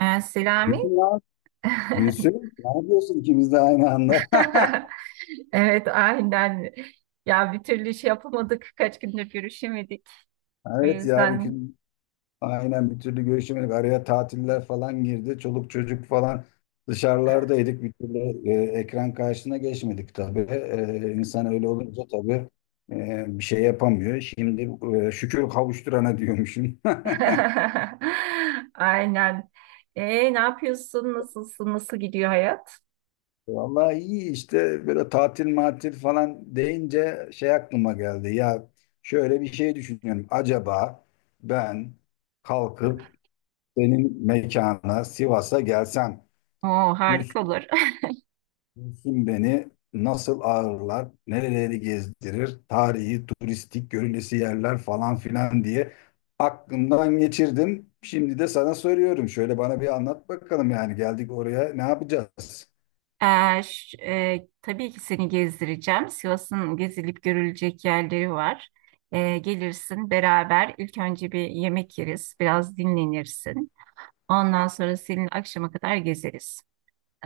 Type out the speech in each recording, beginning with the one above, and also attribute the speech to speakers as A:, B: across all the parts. A: Selami.
B: Gülsün ya. Gülsün. Ne yapıyorsun ikimiz de aynı anda?
A: Evet, aynen. Ya bir türlü iş yapamadık kaç gündür o
B: Evet ya bir
A: yüzden.
B: gün aynen bir türlü görüşemedik. Araya tatiller falan girdi. Çoluk çocuk falan dışarılardaydık. Bir türlü e, ekran karşısına geçmedik tabii. E, insan öyle olunca tabii bir şey yapamıyor. Şimdi şükür kavuşturana diyormuşum.
A: Aynen. Ne yapıyorsun? Nasılsın? Nasıl gidiyor hayat?
B: Vallahi iyi işte böyle tatil matil falan deyince şey aklıma geldi. Ya şöyle bir şey düşünüyorum. Acaba ben kalkıp senin mekana Sivas'a gelsem
A: Oo, harika
B: Güls-
A: olur.
B: Gülsüm beni nasıl ağırlar, nereleri gezdirir, tarihi, turistik, görülesi yerler falan filan diye aklımdan geçirdim. Şimdi de sana soruyorum. Şöyle bana bir anlat bakalım yani geldik oraya ne yapacağız?
A: Tabii ki seni gezdireceğim. Sivas'ın gezilip görülecek yerleri var. Gelirsin beraber. İlk önce bir yemek yeriz, biraz dinlenirsin. Ondan sonra senin akşama kadar gezeriz.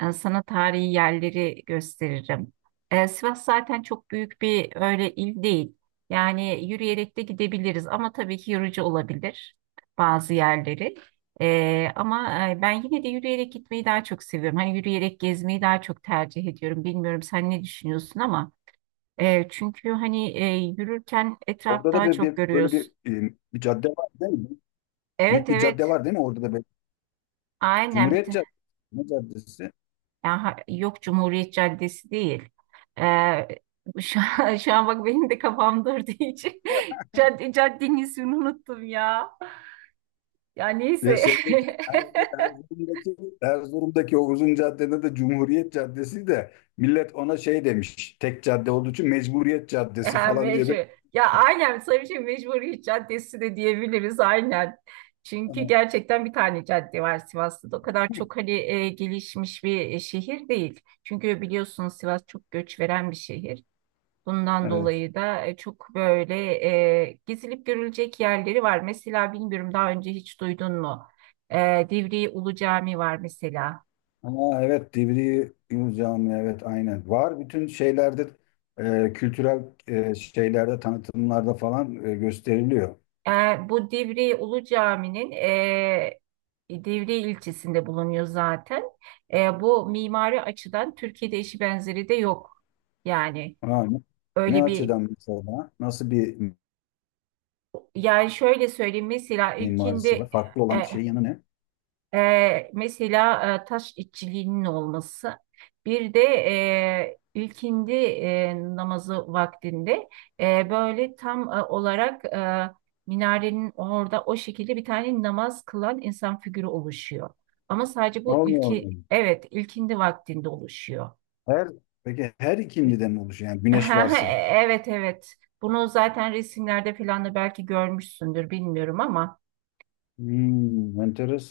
A: Sana tarihi yerleri gösteririm. Sivas zaten çok büyük bir öyle il değil. Yani yürüyerek de gidebiliriz ama tabii ki yorucu olabilir bazı yerleri. Ama ben yine de yürüyerek gitmeyi daha çok seviyorum. Hani yürüyerek gezmeyi daha çok tercih ediyorum. Bilmiyorum sen ne düşünüyorsun ama çünkü hani yürürken etraf
B: Orada da
A: daha
B: böyle
A: çok görüyorsun.
B: bir cadde var değil mi?
A: Evet
B: Büyük bir
A: evet
B: cadde var değil mi? Orada da böyle
A: aynen bir.
B: Cumhuriyet Caddesi. Ne caddesi?
A: Yani yok, Cumhuriyet Caddesi değil. Ee, şu an, şu an bak benim de kafam durduğu için cadde, caddenin ismini unuttum ya. Ya
B: Ve
A: neyse.
B: şeydeki Erzurum, Erzurum'daki, Erzurum'daki o uzun caddede de Cumhuriyet Caddesi de millet ona şey demiş. Tek cadde olduğu için Mecburiyet Caddesi
A: Ha,
B: falan diye
A: mecbur.
B: bir...
A: Ya aynen, tabii ki Mecburiyet Caddesi de diyebiliriz aynen. Çünkü gerçekten bir tane cadde var Sivas'ta da. O kadar çok hani gelişmiş bir şehir değil. Çünkü biliyorsunuz Sivas çok göç veren bir şehir. Bundan
B: Evet.
A: dolayı da çok böyle gezilip görülecek yerleri var. Mesela bilmiyorum, daha önce hiç duydun mu? Divriği Ulu Cami var mesela.
B: Ama evet Divriği Yunus Camii evet aynen. Var bütün şeylerde kültürel şeylerde tanıtımlarda falan gösteriliyor.
A: E, Bu Divriği Ulu Cami'nin Divriği ilçesinde bulunuyor zaten. Bu mimari açıdan Türkiye'de eşi benzeri de yok. Yani
B: Ha, ne
A: öyle bir,
B: açıdan mesela? Nasıl bir
A: yani şöyle söyleyeyim, mesela
B: mimarisi var?
A: ilkinde.
B: Farklı olan şeyin yanı ne?
A: Mesela taş işçiliğinin olması, bir de ilkindi namazı vaktinde böyle tam olarak minarenin orada o şekilde bir tane namaz kılan insan figürü oluşuyor. Ama sadece bu
B: Allah
A: ilki,
B: Allah.
A: evet, ilkindi vaktinde oluşuyor.
B: Her, peki her ikindiden mi oluşuyor? Yani
A: Ha,
B: güneş
A: ha,
B: varsa.
A: evet, evet, bunu zaten resimlerde falan da belki görmüşsündür, bilmiyorum ama.
B: Hmm,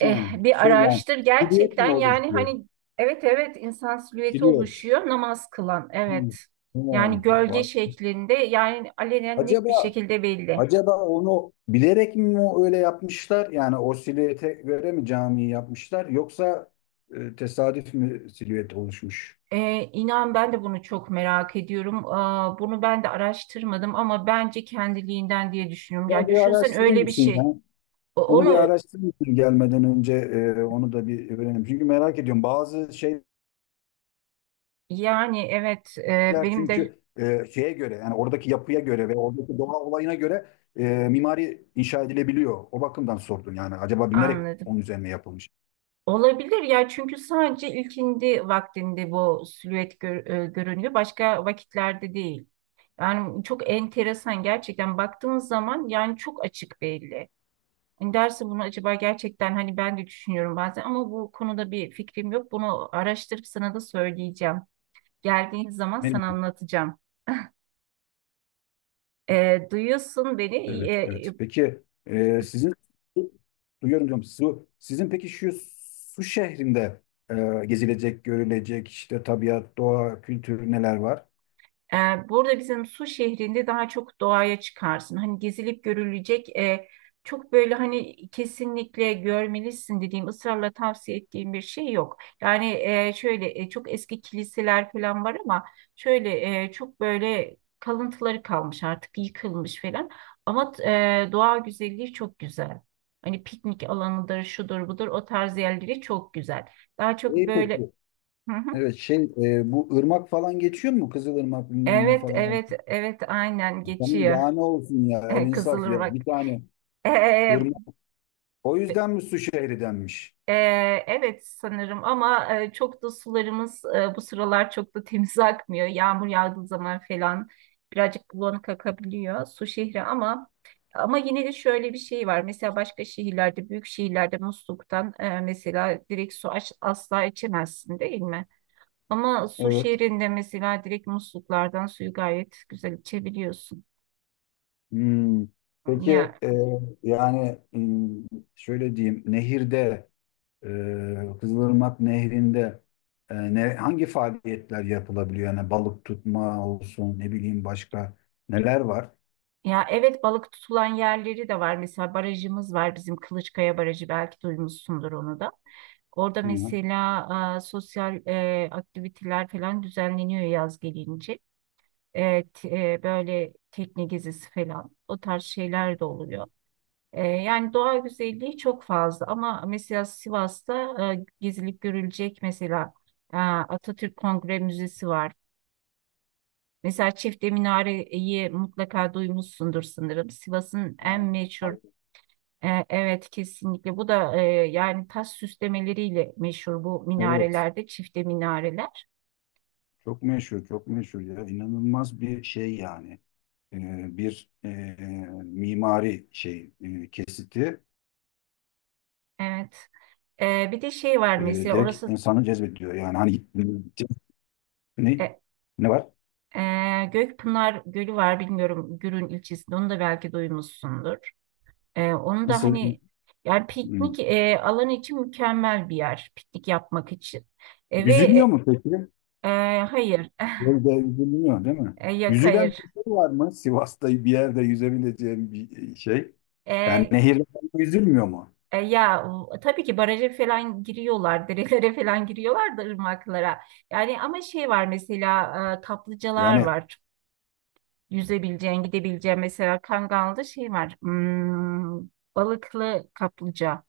A: Eh, bir
B: Şey yani
A: araştır
B: silüet mi
A: gerçekten, yani
B: oluşuyor?
A: hani evet, evet, insan silüeti
B: Silüet.
A: oluşuyor namaz kılan,
B: Hmm.
A: evet, yani
B: Tamam.
A: gölge
B: Vay.
A: şeklinde, yani alenen net bir
B: Acaba
A: şekilde belli.
B: acaba onu bilerek mi o öyle yapmışlar? Yani o silüete göre mi camiyi yapmışlar? Yoksa tesadüf mü silüet oluşmuş?
A: Eh, inan ben de bunu çok merak ediyorum. Aa, bunu ben de araştırmadım ama bence kendiliğinden diye düşünüyorum. Ya
B: Bunu bir
A: düşünsen
B: araştırır
A: öyle bir
B: mısın ya?
A: şey.
B: Onu bir
A: Onu,
B: araştırayım gelmeden önce onu da bir öğrenelim. Çünkü merak ediyorum bazı şeyler
A: yani evet, eh, benim de
B: çünkü şeye göre yani oradaki yapıya göre ve oradaki doğa olayına göre e, mimari inşa edilebiliyor. O bakımdan sordum yani acaba binerek
A: anladım.
B: onun üzerine yapılmış.
A: Olabilir ya, çünkü sadece ilkindi vaktinde bu silüet görünüyor. Başka vakitlerde değil. Yani çok enteresan gerçekten, baktığınız zaman yani çok açık belli. Hani derse bunu acaba gerçekten, hani ben de düşünüyorum bazen ama bu konuda bir fikrim yok. Bunu araştırıp sana da söyleyeceğim. Geldiğin zaman
B: Benim,
A: sana anlatacağım. Duyuyorsun beni.
B: evet evet. Peki sizin duyuyorum diyorum sizin peki şu su şehrinde gezilecek görülecek işte tabiat doğa kültür neler var?
A: Burada bizim Su şehrinde daha çok doğaya çıkarsın. Hani gezilip görülecek çok böyle hani kesinlikle görmelisin dediğim, ısrarla tavsiye ettiğim bir şey yok. Yani şöyle çok eski kiliseler falan var ama şöyle çok böyle kalıntıları kalmış, artık yıkılmış falan. Ama doğa güzelliği çok güzel. Hani piknik alanıdır, şudur budur, o tarz yerleri çok güzel. Daha çok
B: İyi
A: böyle...
B: peki.
A: Hı hı.
B: Evet şey bu ırmak falan geçiyor mu? Kızılırmak bilmem ne
A: Evet,
B: falan.
A: evet, evet, aynen
B: Tamam
A: geçiyor.
B: daha ne olsun ya el insaf ya bir
A: Kızılırmak.
B: tane
A: Ee,
B: ırmak. O yüzden mi su şehri denmiş?
A: e, evet sanırım ama çok da sularımız bu sıralar çok da temiz akmıyor. Yağmur yağdığı zaman falan birazcık bulanık akabiliyor su şehri ama ama yine de şöyle bir şey var. Mesela başka şehirlerde, büyük şehirlerde musluktan mesela direkt asla içemezsin değil mi? Ama su
B: Evet.
A: şehrinde mesela direkt musluklardan suyu gayet güzel içebiliyorsun.
B: Hmm. Peki
A: Ya,
B: e, yani şöyle diyeyim nehirde Kızılırmak nehrinde hangi faaliyetler yapılabiliyor? Yani balık tutma olsun ne bileyim başka neler var?
A: ya evet, balık tutulan yerleri de var. Mesela barajımız var bizim, Kılıçkaya Barajı, belki duymuşsundur onu da. Orada
B: Hı hı.
A: mesela sosyal aktiviteler falan düzenleniyor yaz gelince. Evet, böyle tekne gezisi falan, o tarz şeyler de oluyor. Yani doğa güzelliği çok fazla ama mesela Sivas'ta gezilip görülecek mesela Atatürk Kongre Müzesi var. Mesela Çifte Minare'yi mutlaka duymuşsundur sanırım. Sivas'ın en
B: Ha,
A: meşhur.
B: balık.
A: Evet kesinlikle bu da yani taş süslemeleriyle meşhur bu
B: Evet.
A: minarelerde, çifte minareler.
B: Çok meşhur, çok meşhur ya. İnanılmaz bir şey yani. Bir mimari şey kesiti
A: Evet. Bir de şey var,
B: e,
A: mesela
B: direkt
A: orası
B: insanı cezbediyor. Yani hani ne
A: e,
B: ne var?
A: Gökpınar Gölü var, bilmiyorum, Gürün ilçesinde, onu da belki duymuşsundur. Onu da
B: Nasıl?
A: hani yani
B: Hmm.
A: piknik alanı için mükemmel bir yer piknik yapmak için. E, ve
B: Yüzülüyor mu peki?
A: e, hayır.
B: Böyle yüzülüyor değil mi?
A: Yok,
B: Yüzülen
A: hayır.
B: bir şey var mı? Sivas'ta bir yerde yüzebileceğim bir şey. Yani
A: E,
B: nehirde yüzülmüyor mu?
A: Ya tabii ki baraja falan giriyorlar, derelere falan giriyorlar da, ırmaklara. Yani ama şey var mesela, kaplıcalar
B: Yani
A: var. Çok. Yüzebileceğin, gidebileceğin, mesela Kangal'da şey var. Hmm, balıklı kaplıca.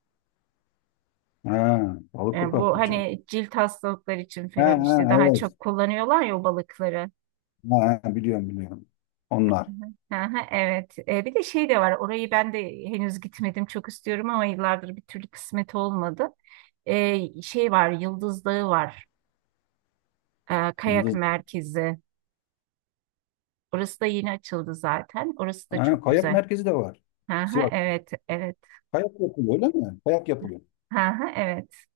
B: ha, balıklı
A: Bu
B: kaplıca.
A: hani cilt hastalıkları için
B: Ha,
A: falan işte
B: ha,
A: daha
B: evet.
A: çok kullanıyorlar ya o balıkları.
B: Ha, ha, biliyorum biliyorum. Onlar.
A: Hı hı, evet. Bir de şey de var. Orayı ben de henüz gitmedim. Çok istiyorum ama yıllardır bir türlü kısmet olmadı. Şey var, Yıldız Dağı var. Kayak
B: yıldız
A: merkezi. Orası da yeni açıldı zaten. Orası da
B: Ha,
A: çok
B: kayak
A: güzel.
B: merkezi de var.
A: Hı hı,
B: Sivas.
A: evet, evet.
B: Kayak yapılıyor öyle mi? Kayak yapılıyor.
A: Hı hı, evet.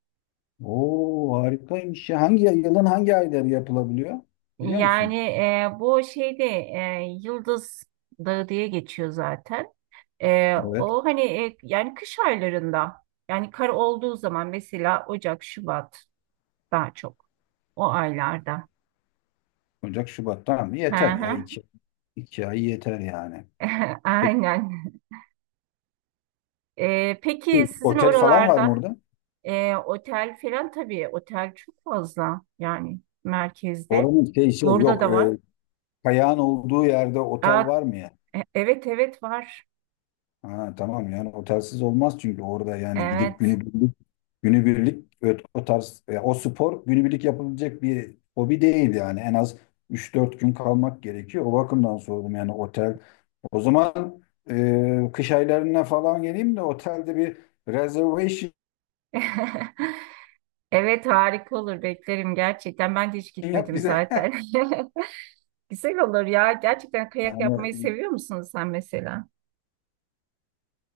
B: Oo harikaymış ya. Hangi yılın hangi ayları yapılabiliyor? Biliyor
A: Yani
B: musun?
A: bu şeyde Yıldız Dağı diye geçiyor zaten.
B: Evet.
A: O hani yani kış aylarında, yani kar olduğu zaman, mesela Ocak, Şubat, daha çok o aylarda.
B: Ocak, Şubat. Tamam
A: Hı
B: yeter ya.
A: hı.
B: İki ay yeter yani. Peki
A: Aynen. Peki sizin
B: otel falan var mı
A: oralarda?
B: orada?
A: Otel falan tabii. Otel çok fazla yani merkezde.
B: Oranın şey
A: Burada
B: yok.
A: da var.
B: Kayağın olduğu yerde
A: Aa,
B: otel var mı ya?
A: evet, evet var.
B: Ha, tamam yani otelsiz olmaz çünkü orada yani gidip
A: Evet.
B: günübirlik o tarz o spor günübirlik yapılabilecek bir hobi değil yani en az üç dört gün kalmak gerekiyor. O bakımdan sordum yani otel. O zaman kış aylarına falan geleyim de otelde bir reservation
A: Evet, harika olur, beklerim gerçekten. Ben de hiç
B: yap
A: gitmedim
B: bize.
A: zaten. Güzel olur ya. Gerçekten kayak
B: Yani
A: yapmayı seviyor musun sen mesela?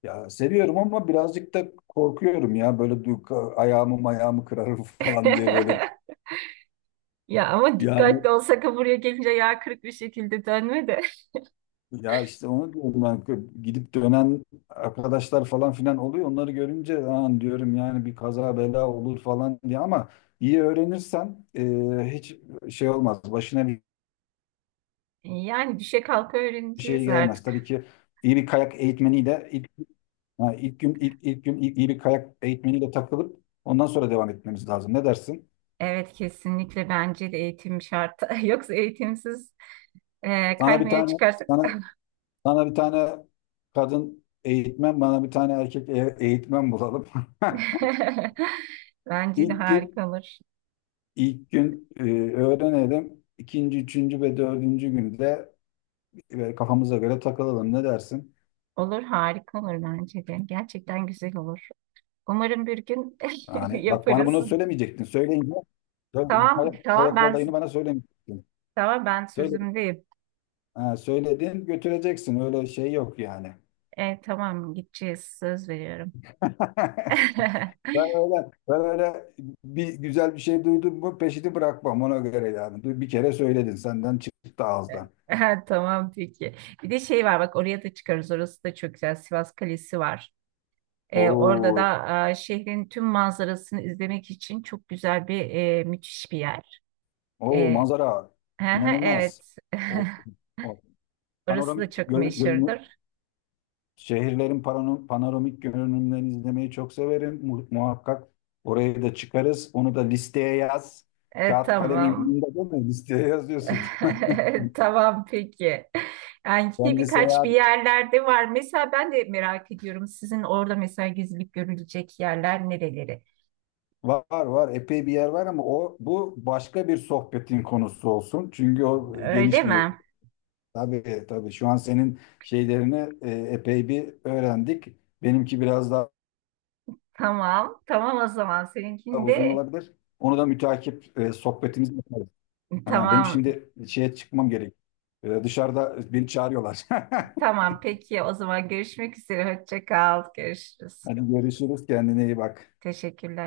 B: ya seviyorum ama birazcık da korkuyorum ya böyle ayağımı kırarım falan diye böyle
A: Ya ama
B: yani
A: dikkatli olsak, ha buraya gelince yağ kırık bir şekilde dönme de.
B: Ya işte onu diyorum ben gidip dönen arkadaşlar falan filan oluyor. Onları görünce an diyorum yani bir kaza bela olur falan diye ama iyi öğrenirsen hiç şey olmaz. Başına bir
A: Yani düşe kalka
B: şey
A: öğreneceğiz
B: gelmez.
A: artık.
B: Tabii ki iyi bir kayak eğitmeniyle ha, ilk gün iyi bir kayak eğitmeniyle takılıp ondan sonra devam etmemiz lazım. Ne dersin?
A: Evet, kesinlikle bence de eğitim şart. Yoksa eğitimsiz
B: Sana bir
A: kaymaya
B: tane
A: çıkarsak
B: sana sana bir tane kadın eğitmen, bana bir tane erkek eğitmen bulalım.
A: bence de
B: İlk gün
A: harika olur.
B: İlk gün e, öğrenelim. İkinci, üçüncü ve dördüncü günde kafamıza göre takılalım. Ne dersin?
A: Olur, harika olur bence de. Gerçekten güzel olur. Umarım bir gün
B: Yani bak bana
A: yaparız.
B: bunu söylemeyecektin. Söyleyince
A: Tamam tamam ben
B: Kolayını bana söylemeyecektin.
A: tamam ben
B: Söyle,
A: sözümdeyim.
B: ha, söyledin götüreceksin. Öyle şey yok yani.
A: Tamam, gideceğiz, söz veriyorum.
B: Ben öyle, ben öyle bir güzel bir şey duydum mu peşini bırakmam ona göre yani. Bir kere söyledin senden çıktı ağızdan.
A: Ha, tamam peki. Bir de şey var bak, oraya da çıkarız. Orası da çok güzel. Sivas Kalesi var. Orada
B: Oo,
A: da şehrin tüm manzarasını izlemek için çok güzel bir, müthiş bir yer.
B: oo
A: E,
B: manzara
A: Hı hı,
B: inanılmaz.
A: evet.
B: Of, of.
A: Orası da
B: Panoramik
A: çok
B: gör- görünü,
A: meşhurdur.
B: şehirlerin panoramik görünümlerini izlemeyi çok severim. Muhakkak oraya da çıkarız. Onu da listeye yaz. Kağıt kalem
A: Tamam.
B: elinde değil mi? Listeye yazıyorsun.
A: Tamam peki. Yani yine
B: Kendi
A: birkaç bir
B: seyahat
A: yerlerde var. Mesela ben de merak ediyorum. Sizin orada mesela gezilip görülecek yerler nereleri?
B: var var epey bir yer var ama o bu başka bir sohbetin konusu olsun. Çünkü o
A: Öyle
B: geniş bir
A: mi?
B: tabii tabii şu an senin şeylerini epey bir öğrendik. Benimki biraz daha
A: Tamam. Tamam, o zaman.
B: uzun
A: Seninkinde
B: olabilir. Onu da müteakip sohbetimiz Ha, benim
A: tamam.
B: şimdi şeye çıkmam gerek. Dışarıda beni çağırıyorlar.
A: Tamam peki. O zaman görüşmek üzere. Hoşça kal. Görüşürüz.
B: Hadi görüşürüz. Kendine iyi bak.
A: Teşekkürler.